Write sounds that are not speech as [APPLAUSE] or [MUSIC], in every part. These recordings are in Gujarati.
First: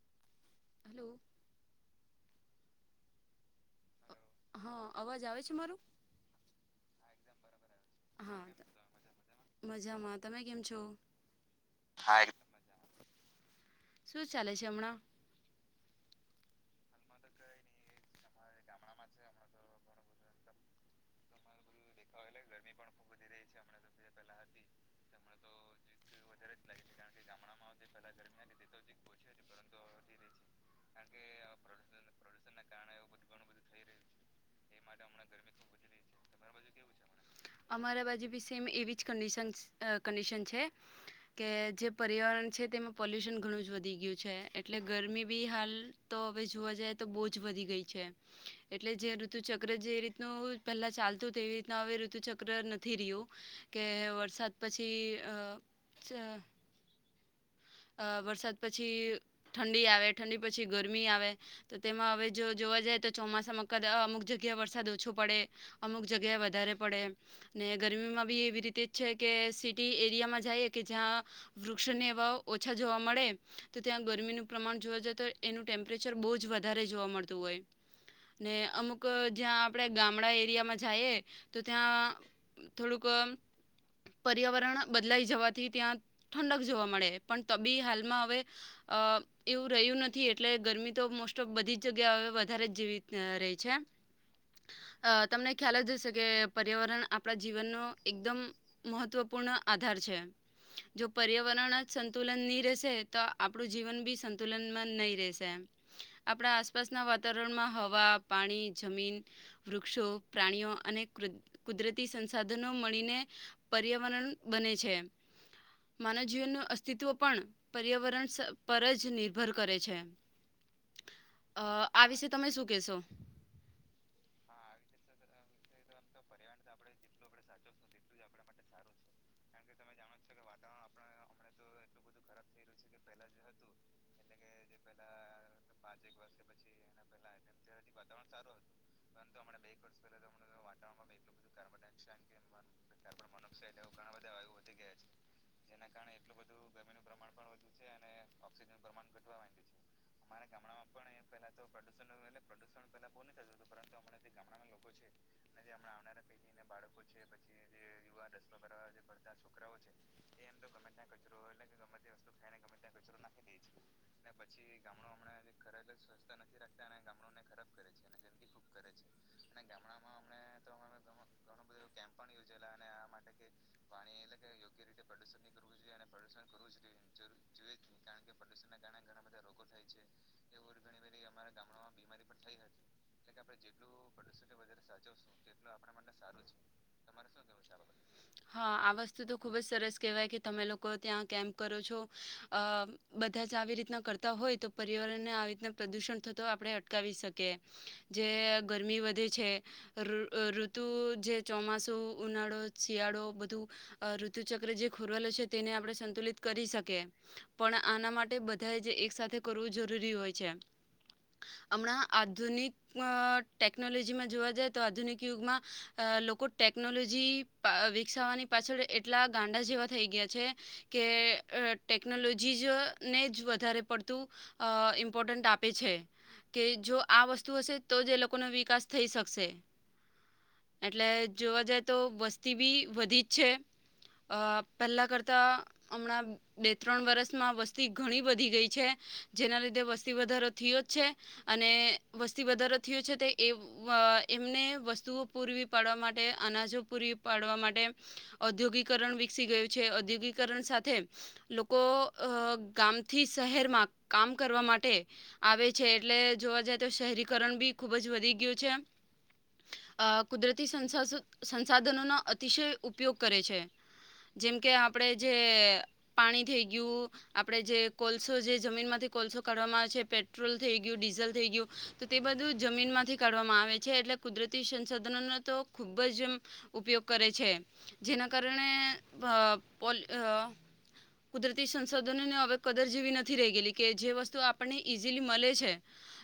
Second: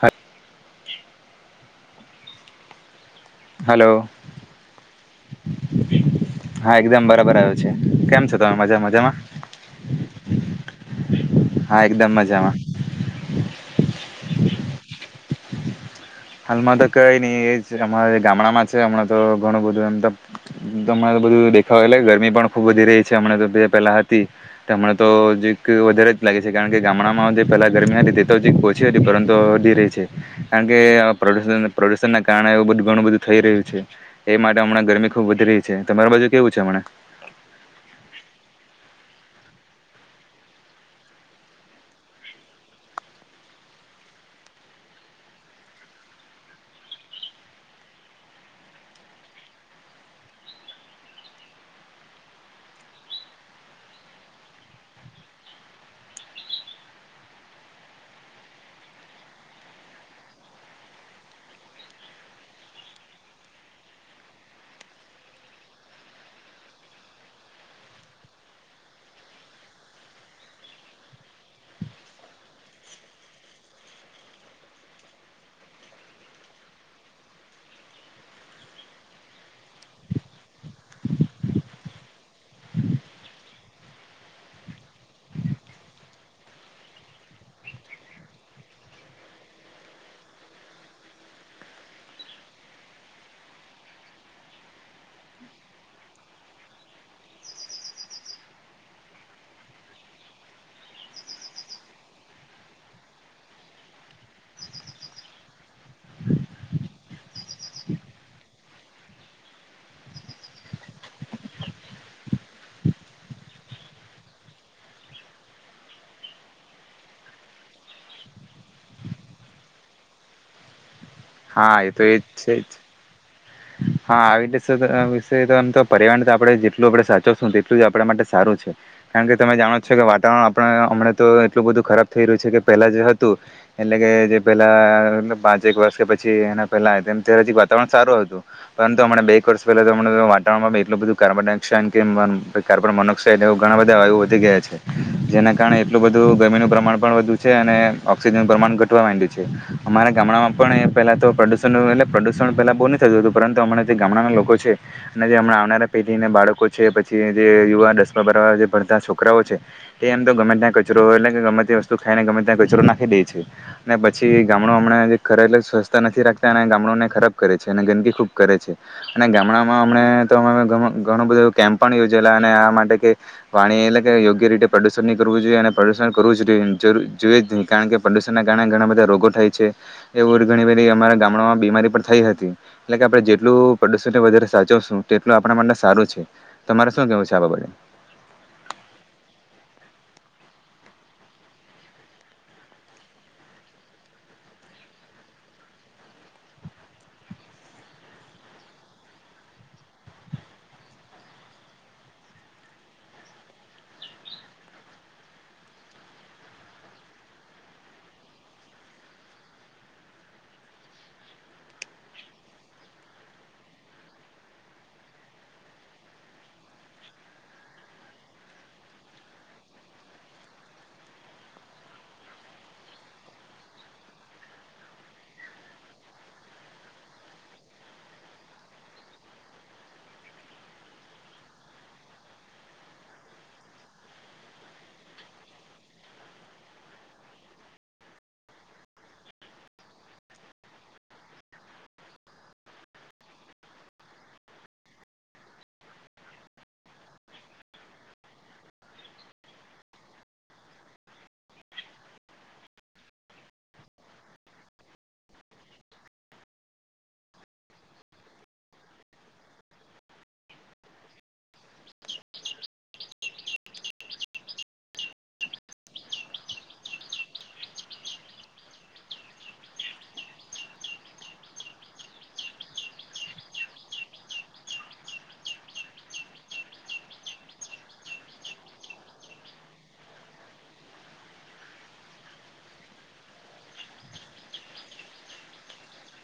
હા [INAUDIBLE] હાલો હા અવાજ આવે છે મારું હા એકદમ બરા બરાબર કેમ છો હા તમે મજા મજામાં મજામાં તમે કેમ છો હા એકદમ મજામાં. [INAUDIBLE] શું ચાલે છે હમણાં હાલમાં તો કઈ નહી એ અમારે ગામડામાં છે હમણાં તો ઘણું બધું એમ તોમને બધું દેખાવ લ ગરમી પણ ખૂબ વધી રહી છે હમણા તો જે પહેલાં હતી તેમાં તો ચીક વધારે જ લાગે છે કારણ કે ગામડામાં જે પહેલાં ગરમી હતી તે તો ચીક ઓછી હતી પરંતુ વધી રહી છે કારણ કે પ્રદૂષણ ના કારણે એવું બધું ઘણું બધું થઈ રહ્યું છે એ માટે હમણાં ગરમી ખુબ વધી રહી છે તમારી બાજુ કેવું છે હમણાં અમારા બાજુ બી સેમ એવી જ ક કન્ડિશન છે કે જે પર્યાવરણ છે તેમાં પોલ્યુશન ઘણું જ વધી ગયું છે એટલે ગરમી બી હાલ તો હવે જોવા જાય તો બહુ જ વધી ગઈ છે એટલે જે ઋતુ ચક્ર જે રીતનું પહેલા ચાલતું તું એવી રીત નું હવે ઋતુ ચક્ર નથી રહ્યું કે વરસાદ પછી અ વરસાદ પછી ઠંડી આવે ઠંડી પછી ગરમી આવે તો તેમાં હવે જો જોવા જાય તો ચોમાસામાં કદ અમુક જગ્યાએ વરસાદ ઓછો પડે અમુક જગ્યા વધારે પડે ને ગરમીમાં બી એવી રીતે જ છે કે સીટી એરિયામાં જઈએ કે જ્યાં વૃક્ષોની હવા ઓછા જોવા મળે તો ત્યાં ગરમીનું પ્રમાણ જોવા જઈએ તો એનું ટેમ્પરેચર બહુ જ વધારે જોવા મળતું હોય ને અમુક જ્યાં આપણે ગામડા એરિયામાં જાઈએ તો ત્યાં થોડુંક પર્યાવરણ બદલાઈ જવાથી ત્યાં ઠંડક જોવા મળે પણ તબી હાલમાં હવે એવું રહ્યું નથી એટલે ગરમી તો મોસ્ટ ઓફ બધી જ જગ્યા હવે વધારે જ જેવી રહી છે તમને ખ્યાલ જ હશે કે પર્યાવરણ આપણા જીવનનો એકદમ મહત્વપૂર્ણ આધાર છે જો પર્યાવરણ જ સંતુલન નહીં રહેશે તો આપણું જીવન બી સંતુલનમાં નહીં રહેશે આપણા આસપાસના વાતાવરણમાં હવા પાણી જમીન વૃક્ષો પ્રાણીઓ અને કુદરતી સંસાધનો મળીને પર્યાવરણ બને છે માનવ જીવનનું અસ્તિત્વ પણ પર્યાવરણ પર જ નિર્ભર કરે છે. હા એ તો આ એજ વિશે તમે છે શું જ કહેશો? હા આવી રીતે વિષ તોમ તો પર્યાવરણ આપડણે જેટલું આપણે સાચોશું તેટલું આપણા માટે સારું છે કારણ કે તમે જાણો છો કે વાતાવરણ આપ હમણાં તો એટલું બધું ખરાબ થઈ રહ્યું છે કે પેલા જે હતું એટલે કે જે પેલા પાંચે એક વર્ષ કે પછી એના પહેલા હજી વાતાવરણ સારું હતું. પરંતુ હમણા બે એક વર્ષ પહેલા વાતાવણમાં એટલું બધું કાર્બન ડાયોક્સન કે ઓક્સાઇડ એવ ઘણા બધા વાયુ વધી ગયા છે જેના કારણે એટલું બધું ગરમીનું પ્રમાણ પણ વધુ છે અને ઓક્સિજનનું પ્રમાણ ઘટવા માંડ્યું છે અમારા ગામડામાં પણ એ પહેલા તો પ્રદુષણ એટલે પ્રદુષણ પહેલા બહુ પરંતુ હમણાં જે ગામડાના લોકો છે અને જેમણા આવનારા પેઢીને બાળકો છે પછી જે યુવા દસ ના ભડતા છોકરાઓ છે તે એમ તો ગમે ત્યાં કચરો એટલે કે ગમે તે વસ્તુ ખાઈને ગમે ત્યાં કચરો નાખી દે છે ને પછી ગામડો હમણાં ખરે એટલે સ્વસ્થતા નથી રાખતા અને ગામડોને ખરાબ કરે અને ગંદકી ખૂબ કરે છે અને ગામડામાં અમણા તો ઘણો બધો કેમ્પ પણ યોજાયલા અને આ માટે કે પાણી એટલે કે યોગ્ય રીતે પ્રદૂષણ નહીં કરવું જોઈએ અને પ્રદૂષણ કરવું જ જોઈએ નહીં કારણ કે પ્રદૂષણના કારણે ઘણા બધા રોગો થાય છે એવું ઘણી બધી અમારા ગામડામાં બીમારી પણ થઈ હતી. એટલે કે આપણે જેટલું પ્રદુષણ વધારે સાચવશું તેટલું આપણા માટે સારું છે તમારે શું કેવું છે આ બાબતે? હા આ વસ્તુ તો ખુબ જ સરસ કેહેવાય કે તમે લોકો ત્યાં કેમ્પ કરો છો અ બધા જ આવી રીતના કરતા હોય તો પર્યાવરણને આવી રીતના પ્રદુષણ થતો આપણે અટકાવી શકીએ, જે ગરમી વધે છે ઋતુ જે ચોમાસું, ઉનાળો શિયાળો બધું ઋતુ ચક્ર જે ખોરવેલો છે તેને આપણે સંતુલિત કરી શકીએ પણ આના માટે બધાએ જે એક સાથેથે કરવું જરૂરી હોય છે હમણાં આધુનિક ટેકનોલોજીમાં જોવા જાય તો આધુનિક યુગમાં લોકો ટેકનોલોજી વિકસાવવાની પાછળ એટલા ગાંડા જેવા થઈ ગયા છે કે ટેકનોલોજી જ ને જ વધારે પડતું ઇમ્પોર્ટન્ટ આપે છે કે જો આ વસ્તુ હશે તો જ એ લોકોનો વિકાસ થઈ શકશે એટલે જોવા જાય તો વસ્તી બી વધી જ છે પહેલાં કરતાં હમણાં બે ત્રણ વર્ષમાં વસ્તી ઘણી વધી ગઈ છે જેના લીધે વસ્તી વધારો થયો જ છે અને વસ્તી વધારો થયો છે તે એ એમને વસ્તુઓ પૂરવી પાડવા માટે અનાજો પૂરી પાડવા માટે ઔદ્યોગિકરણ વિકસી ગયું છે. ઔદ્યોગિકરણ સાથે લોકો ગામથી શહેરમાં કામ કરવા માટે આવે છે એટલે જોવા જાય તો શહેરીકરણ બી ખુબ જ વધી ગયું છે. કુદરતી સં સંસાધનો અતિશય ઉપયોગ કરે છે જેમ કે આપણે જે પાણી થઈ ગયું. આપણે જે કોલસો જે જમીનમાંથી કોલસો કાઢવામાં આવે છે પેટ્રોલ થઈ ગયું ડીઝલ થઈ ગયું તો તે બધું જમીનમાંથી કાઢવામાં આવે છે એટલે કુદરતી સંસાધનોનો તો ખૂબ જ એમ ઉપયોગ કરે છે જેના કારણે પો કુદરતી સંશોધનોને હવે કદર જે એવી નથી રહી ગયેલી કે જે વસ્તુ આપણને ઇઝીલી મળે છે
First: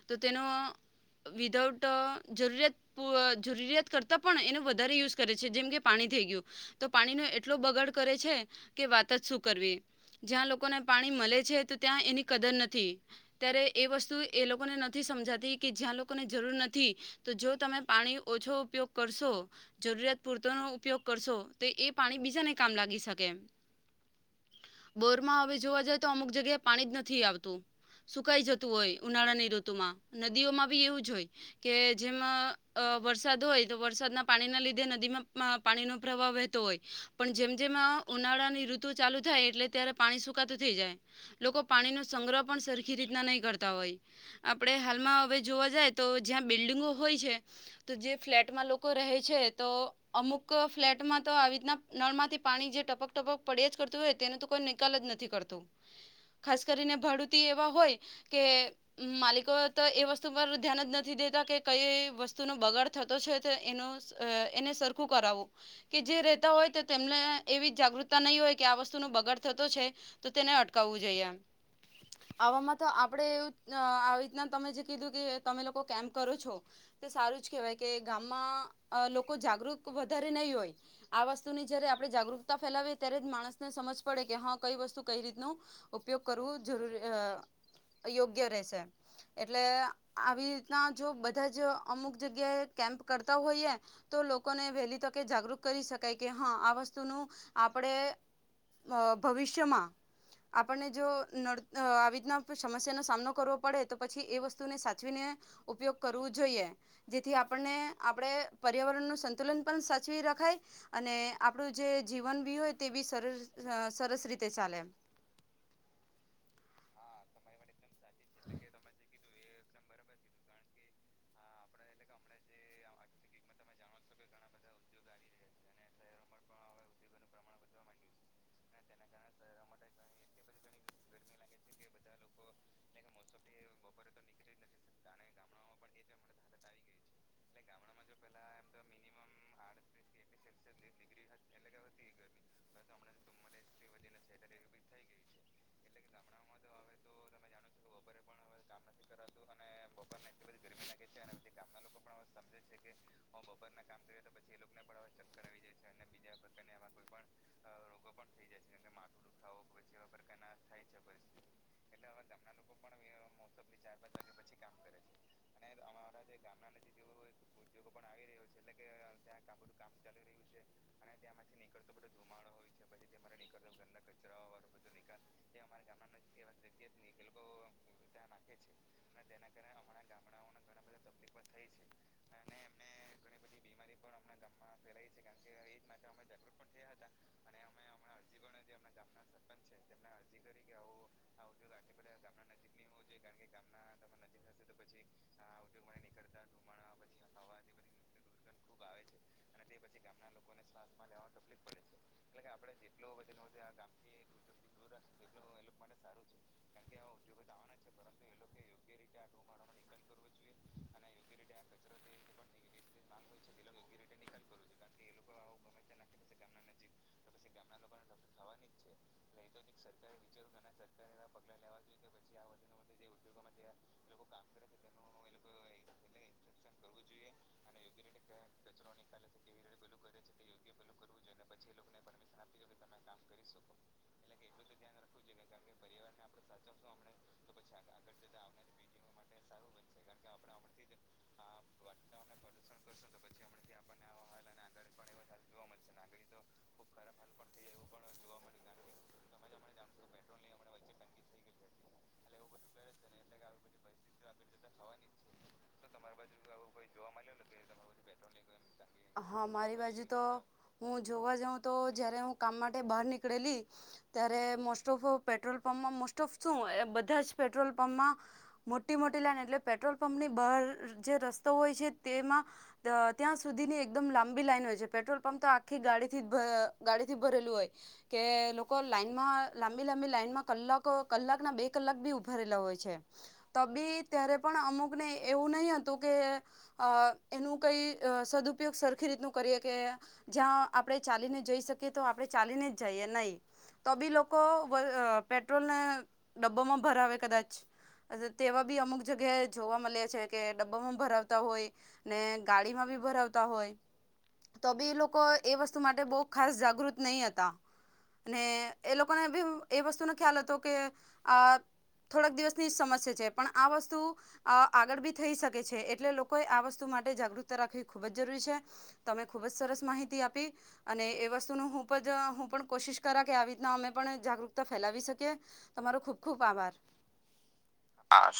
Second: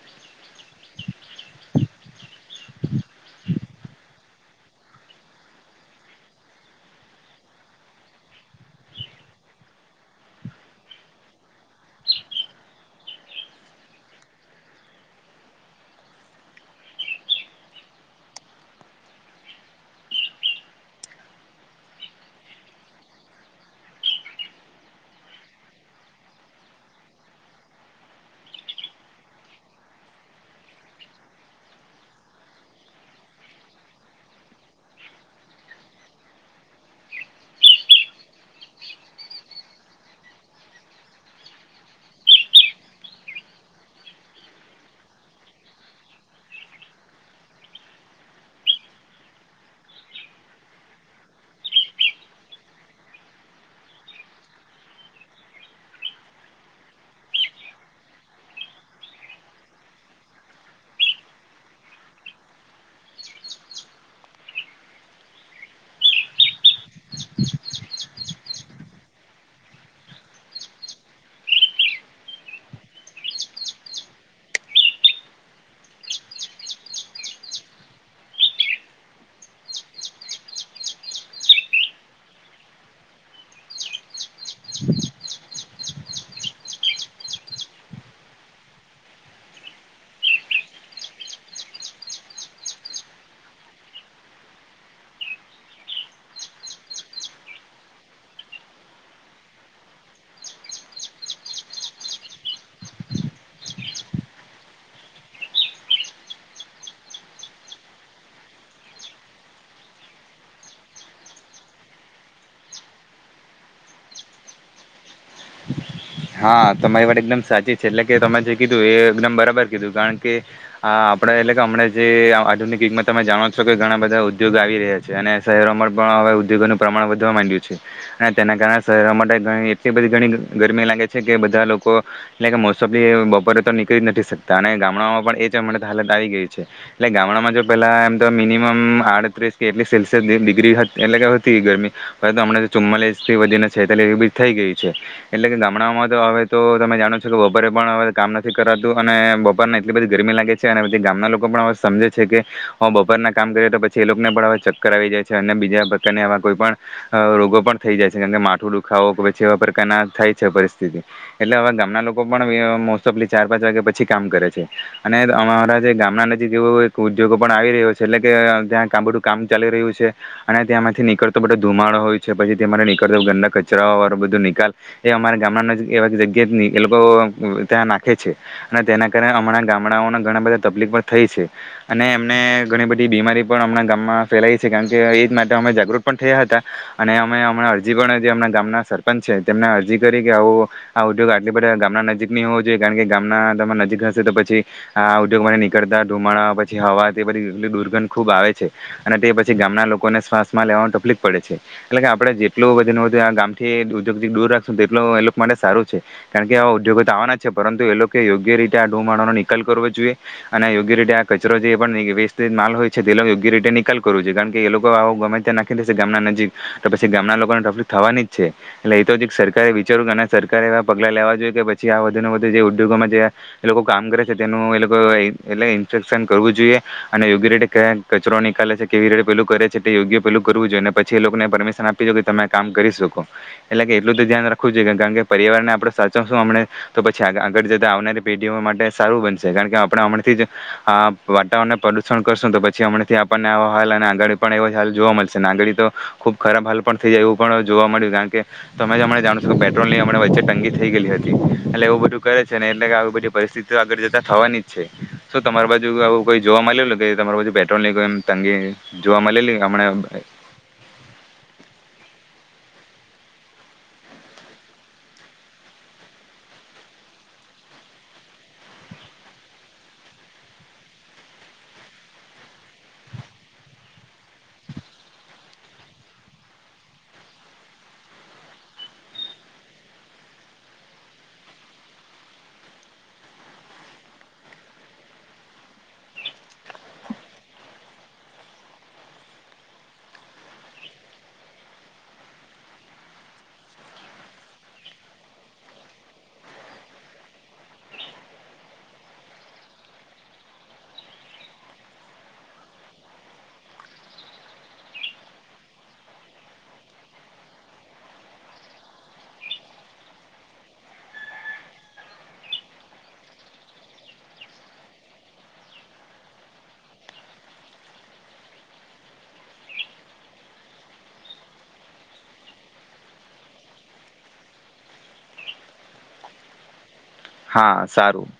તો તેનો વિધાઉટ જરૂરિયાત જરૂરિયાત કરતાં પણ એનો વધારે યુઝ કરે છે જેમકે પાણી થઇ ગયું તો પાણી ન એટલો બગાડ કરે છે કે વાત જ શું કરવી જ્યાં લોકોને પાણી મળે છે તો ત્યાં એની કદર નથી ત્યારે એ વસ્તુ એ લોકોને નથી સમજાતી કે જ્યાં લોકોને જરૂર નથી તો જો તમે પાણી ઓછો ઉપયોગ કરશો જરૂરિયાત પૂરતોનો ઉપયોગ કરશો તો એ પાણી બીજાને કામ લાગી શકે એમ. બોરમાં હવે જોવા જઈ તો અમુક જગ્યાએ પાણી જ નથી આવતું સુકાઈ જતું હોય ઉનાળાની ઋતુમાં નદીઓમાં બી એવું જ હોય કે જેમાં વરસાદ હોય તો વરસાદના પાણીના લીધે નદીમાં પાણીનો પ્રવાહ વહેતો હોય પણ જેમ જેમ ઉનાળાની ઋતુ ચાલુ થાય એટલે ત્યારે પાણી સુકાતું થઈ જાય લોકો પાણીનો સંગ્રહ પણ સરખી રીતના નહીં કરતા હોય આપણે હાલમાં હવે જોવા જાય તો જ્યાં બિલ્ડંગો હોય છે તો જે ફ્લેટમાં લોકો રહે છે તો અમુક ફ્લેટમાં તો આવી રીતના નળમાંથી પાણી જે ટપક ટપક પડ્યા જ કરતું હોય તેનો તો કોઈ નિકાલ જ નથી કરતું. ખાસ કરીને ભડુતી એવા હોય કે માલિકો તો એ વસ્તુ પર ધ્યાન જ નથી દેતા કે કઈ વસ્તુ ન બગાડ થતો છે તો એ એને સરખું કરાવું કે જે રેતા હોય તો તેમને એવી જાગૃતતા નહી હોય કે આ વસ્તુ ન બગાડ થતો છે તો તેને અટકાવવું જોઈએ આવામાં તો આપણેે એવું આવી રીતના તમે જે કીધું કે તમે લોકો કેમ્પ કરો છો તે સારું જ કેહેવાય કે ગામમાં લોકો જાગૃત ન હોય આ વસ્તુની જયારે આપણે જાગૃકતા ફેલાવીએ ત્યારે જ માણસને સમજ પડે કે હા કઈ વસ્તુ કઈ રીત ન ઉપયોગ કરવું જરૂરી યોગ્ય રહેશે એટલે આવી રીતના જો બધા જ અમુક જગ્યાએ કેમ્પ કરતા હોઈએ તો લોકોને વેલી જાગૃત કરી શકાય કે હા આ વસ્તુનું આપણે ભવિષ્યમાં આપણને જો આવી રીતના સમસ્યાનો સામનો કરવો પડે તો પછી એ વસ્તુને સાચવીને ઉપયોગ કરવો જોઈએ જેથી આપણને આપણે પર્યાવરણ નું સંતુલન પણ સાચવી રખાય અને આપડું જે જીવન બી હોય તે બી સરસ રીતે ચાલે હા તમારી વાત એકદમ સાચી. એટલે કે તમે જે કીધું એ એકદમ બરાબર. કીધું કારણ કે આપડે એટલે કે હમણાં જે આધુનિક યુગમાં તમે જાણો છો કે ઘણા બધા ઉદ્યોગ આવી રહ્યા છે અને શહેરોમાં પણ હવે ઉદ્યોગો નનું પ્રમાણ વધવા માંડ્યું છે અને તેના કારણે શહેરો માટેણી એટલી બધી ઘણી ગરમી લાગે છે કે બધા લોકો એટલે મોસમલી બપોરે તો નીકળી જ નથી શકતા અને ગામડામાં પણ એ જમ હાલત આવી ગઈ છે એટલે ગામડામાં જો પેલા એમ તો મિનિમમ આડત્રીસ કે એટલી સેલ્સિયસ ડિગ્રી એટલે કેતી ગરમી પરંતુમણાં ચુમ્માલીસ થી વધીને છેતાલીસ બી થઈ ગઈ. છે એટલે કે ગામડામાં તો હવે તો તમે જાણો છો કે બપોરે પણ હવે કામ નથી કરાતું અને બપોર એટલી બધી ગરમી લાગે છે અને પછી ગામના લોકો પણ હવે સમજે છે કે બપોરના કામ કરી તો પછી એ લોકોને પણ હવે ચક્ક કરાવી જાય છે અને બીજા અને એવા કોઈ પણ રોગો પણ થઈ જાય છે કેમ કે માથું દુખાવો કે પછી એવા પર ના આ થાય છે પરિસ્થિતિ એટલે હવે ગામના લોકો પણ મોસ્ટફ ચાર પાંચ વાગ્યા પછી કામ કરે છે અને અમારા જે ગામના નજીકવો ઉદ્યોગો પણ આવી રહ્યો છે એટલે કે ત્યાં કામ બધું કામ ચાલી રહ્યું છે અને નીકળતો બધો ધુમાળો હોય છે પછીથી મારે નીકળતો ગંદા કચરાર બધું નનીકળ એ અમારા ગામડા એવા જગ્યા એ લોકો ત્યાં નાખે છે અને તેના કારણે હમણાં ગામડાઓને ઘણા બધા તકલીફ પણ થાય છે અને એમને ઘણી બધી બીમારી પણ હમણાં ગામમાં ફેલાય છે કારણ કે માટે અમે જાગૃત પણ થયા હતા અને અમે હમણાં અરજી પણમણા ગામના સરપંચ છે. અરજી કરી કે આવો આ ઉદ્યોગ આટલી બધા ગામના નજીકની હોવો જોઈએ કારણ કે ગામના તમા નજીક હશે તો પછી આ ઉદ્યોગ નીકળતા ધુમાડા પછી હવા તે બધીટલી દુર્ગંધ ખુબ આવે છે અને તે પછી ગામના લોકોને માં લેવાનું તકલીફ પડે છે એટલે કે આપે જેટલું વધુ ને વધુ આ ગામ થી દૂર રાખશો તેટ એ લોકો માટે સારું છે કારણ કે આવા ઉદ્યોગો તો આવવાના જ છે પરંતુ એ લોકો યોગ્ય રીતે આ ધુમાળોનો નિકાલ કરવો જોઈએ અને યોગ્ય રીતે આ કચરો જે વેસ્ટેજ માલ હોય છે તે યોગ્ય રીતે નિકાલ કરવો જોઈએ કારણ કે એ લોકો ગમે ત્યાં નાખી દેશે ગામના નજીક તો પછી ગામના લોકો ને ટ્રફિક થવાની જ છે એટલે એ તો જ એક સરકારે વિચાર્યું કે અને સરકારે એવા પગલાં લેવા જોઈએ કે પછી આ વધુ ને વધુ જે ઉદ્યોગોમાં જે એ લોકો કામ કરે છે તેનું એ લોકો એટલે ઇન્પેક્શન કરવું જોઈએ અને યોગ્ય રીતે ક્યાં કચરો નીકળલે છે કેવી રીતે પેલું કરે છે યોગ્ય પેલું કરવું જોઈએ અને પછી એ લોકોને પરમિશન આપી જોએ કે તમે કામ કરી શકો એટલે કે એટલું તો ધ્યાન રાખવું જોઈએ કે કારણ કે પરિવાર ને આપણે સાચવશું હમને તો પછી આગળ જતા આવનારી પેઢીઓ માટે સારું બનશે કારણ કે આપણે હમણાંથી જ વાતાવરણને પ્રદુષણ કરશું તો પછી હમણાથી આપણને આો હાલ અને આગળ પણ એવો હાલ જોવા મળશે ને આગાડી તો ખુબ ખરાબ હાલ પણ થઈ જાય એવું પણ જોવા મળ્યું કારણ કે તમે જ અમણે જાણો છો કે પેટ્રોલની અમણે વચ્ચે તંગી થઈ ગયેલી હતી એટલે એવું બધું કરે છે ને એટલે કે આવી બધી પરિસ્થિતિ આગળ જતા થવાની જ છે શું તમારી બાજુ આવું કોઈ જોવા મળેલું કે તમા બાજુ પેટ્રોલ ની કોઈ એમ તંગી જોવા હા મળેલી મારી હમણાં? બાજુ તો હું જોવા જાઉં તો જ્યારે હું કામ માટે બહાર નીકળેલી ત્યારે મોસ્ટ ઓફ પેટ્રોલ પંપમાં મોસ્ટ ઓફ શું બધા જ પેટ્રોલ પંપમાં મોટી મોટી લાઈન એટલે પેટ્રોલ પંપની બહાર જે રસ્તો હોય છે તેમાં ત્યાં સુધીની એકદમ લાંબી લાઇન હોય છે. પેટ્રોલ પંપ તો આખી ગાડીથી ગાડીથી ભરેલું હોય કે લોકો લાઈનમાં લાંબી લાંબી લાઈનમાં કલાકો કલાક ના બે કલાક બી ઉભરેલા હોય છે. તો બી ત્યારે પણ અમુકને એવું નહી હતું કે એનું કઈ સદુ ઉપયોગ સરખી રીતનું કરીએ કે જ્યાં આપણે ચાલીને જઈ શકીએ તો આપણે ચાલીને જ જઈએ નહી તો બી લોકો પેટ્રોલને ડબ્બામાં ભરાવે કદાચ તેવા બી અમુક જગ્યાએ જોવા મળ્યા છે કે ડબ્બામાં ભરાવતા હોય ને ગાડીમાં બી ભરાવતા હોય તો બી લોકો એ વસ્તુ માટે બો ખાસ જાગૃત નહી હતા એ લોકોને બી એ વસ્તુનો ખ્યાલ હતો કે અ થોડાક દિવસની સમસ્યા છે. પણ આ વસ્તુ આગળ બી થઈ શકે છે. એટલે લોકો આ વસ્તુ માટે જાગૃતતા રાખવી ખુબ જ જરૂરી છે તમે ખુબ જ સરસ માહિતી આપી અને એ વસ્તુનો પજ હું પણ કોશિશ કરા કે આવી રીતના અમે પણ જાગૃતતા ફેલાવી શકીએ. તમારો ખુબ ખુબ આભાર. હા સારું.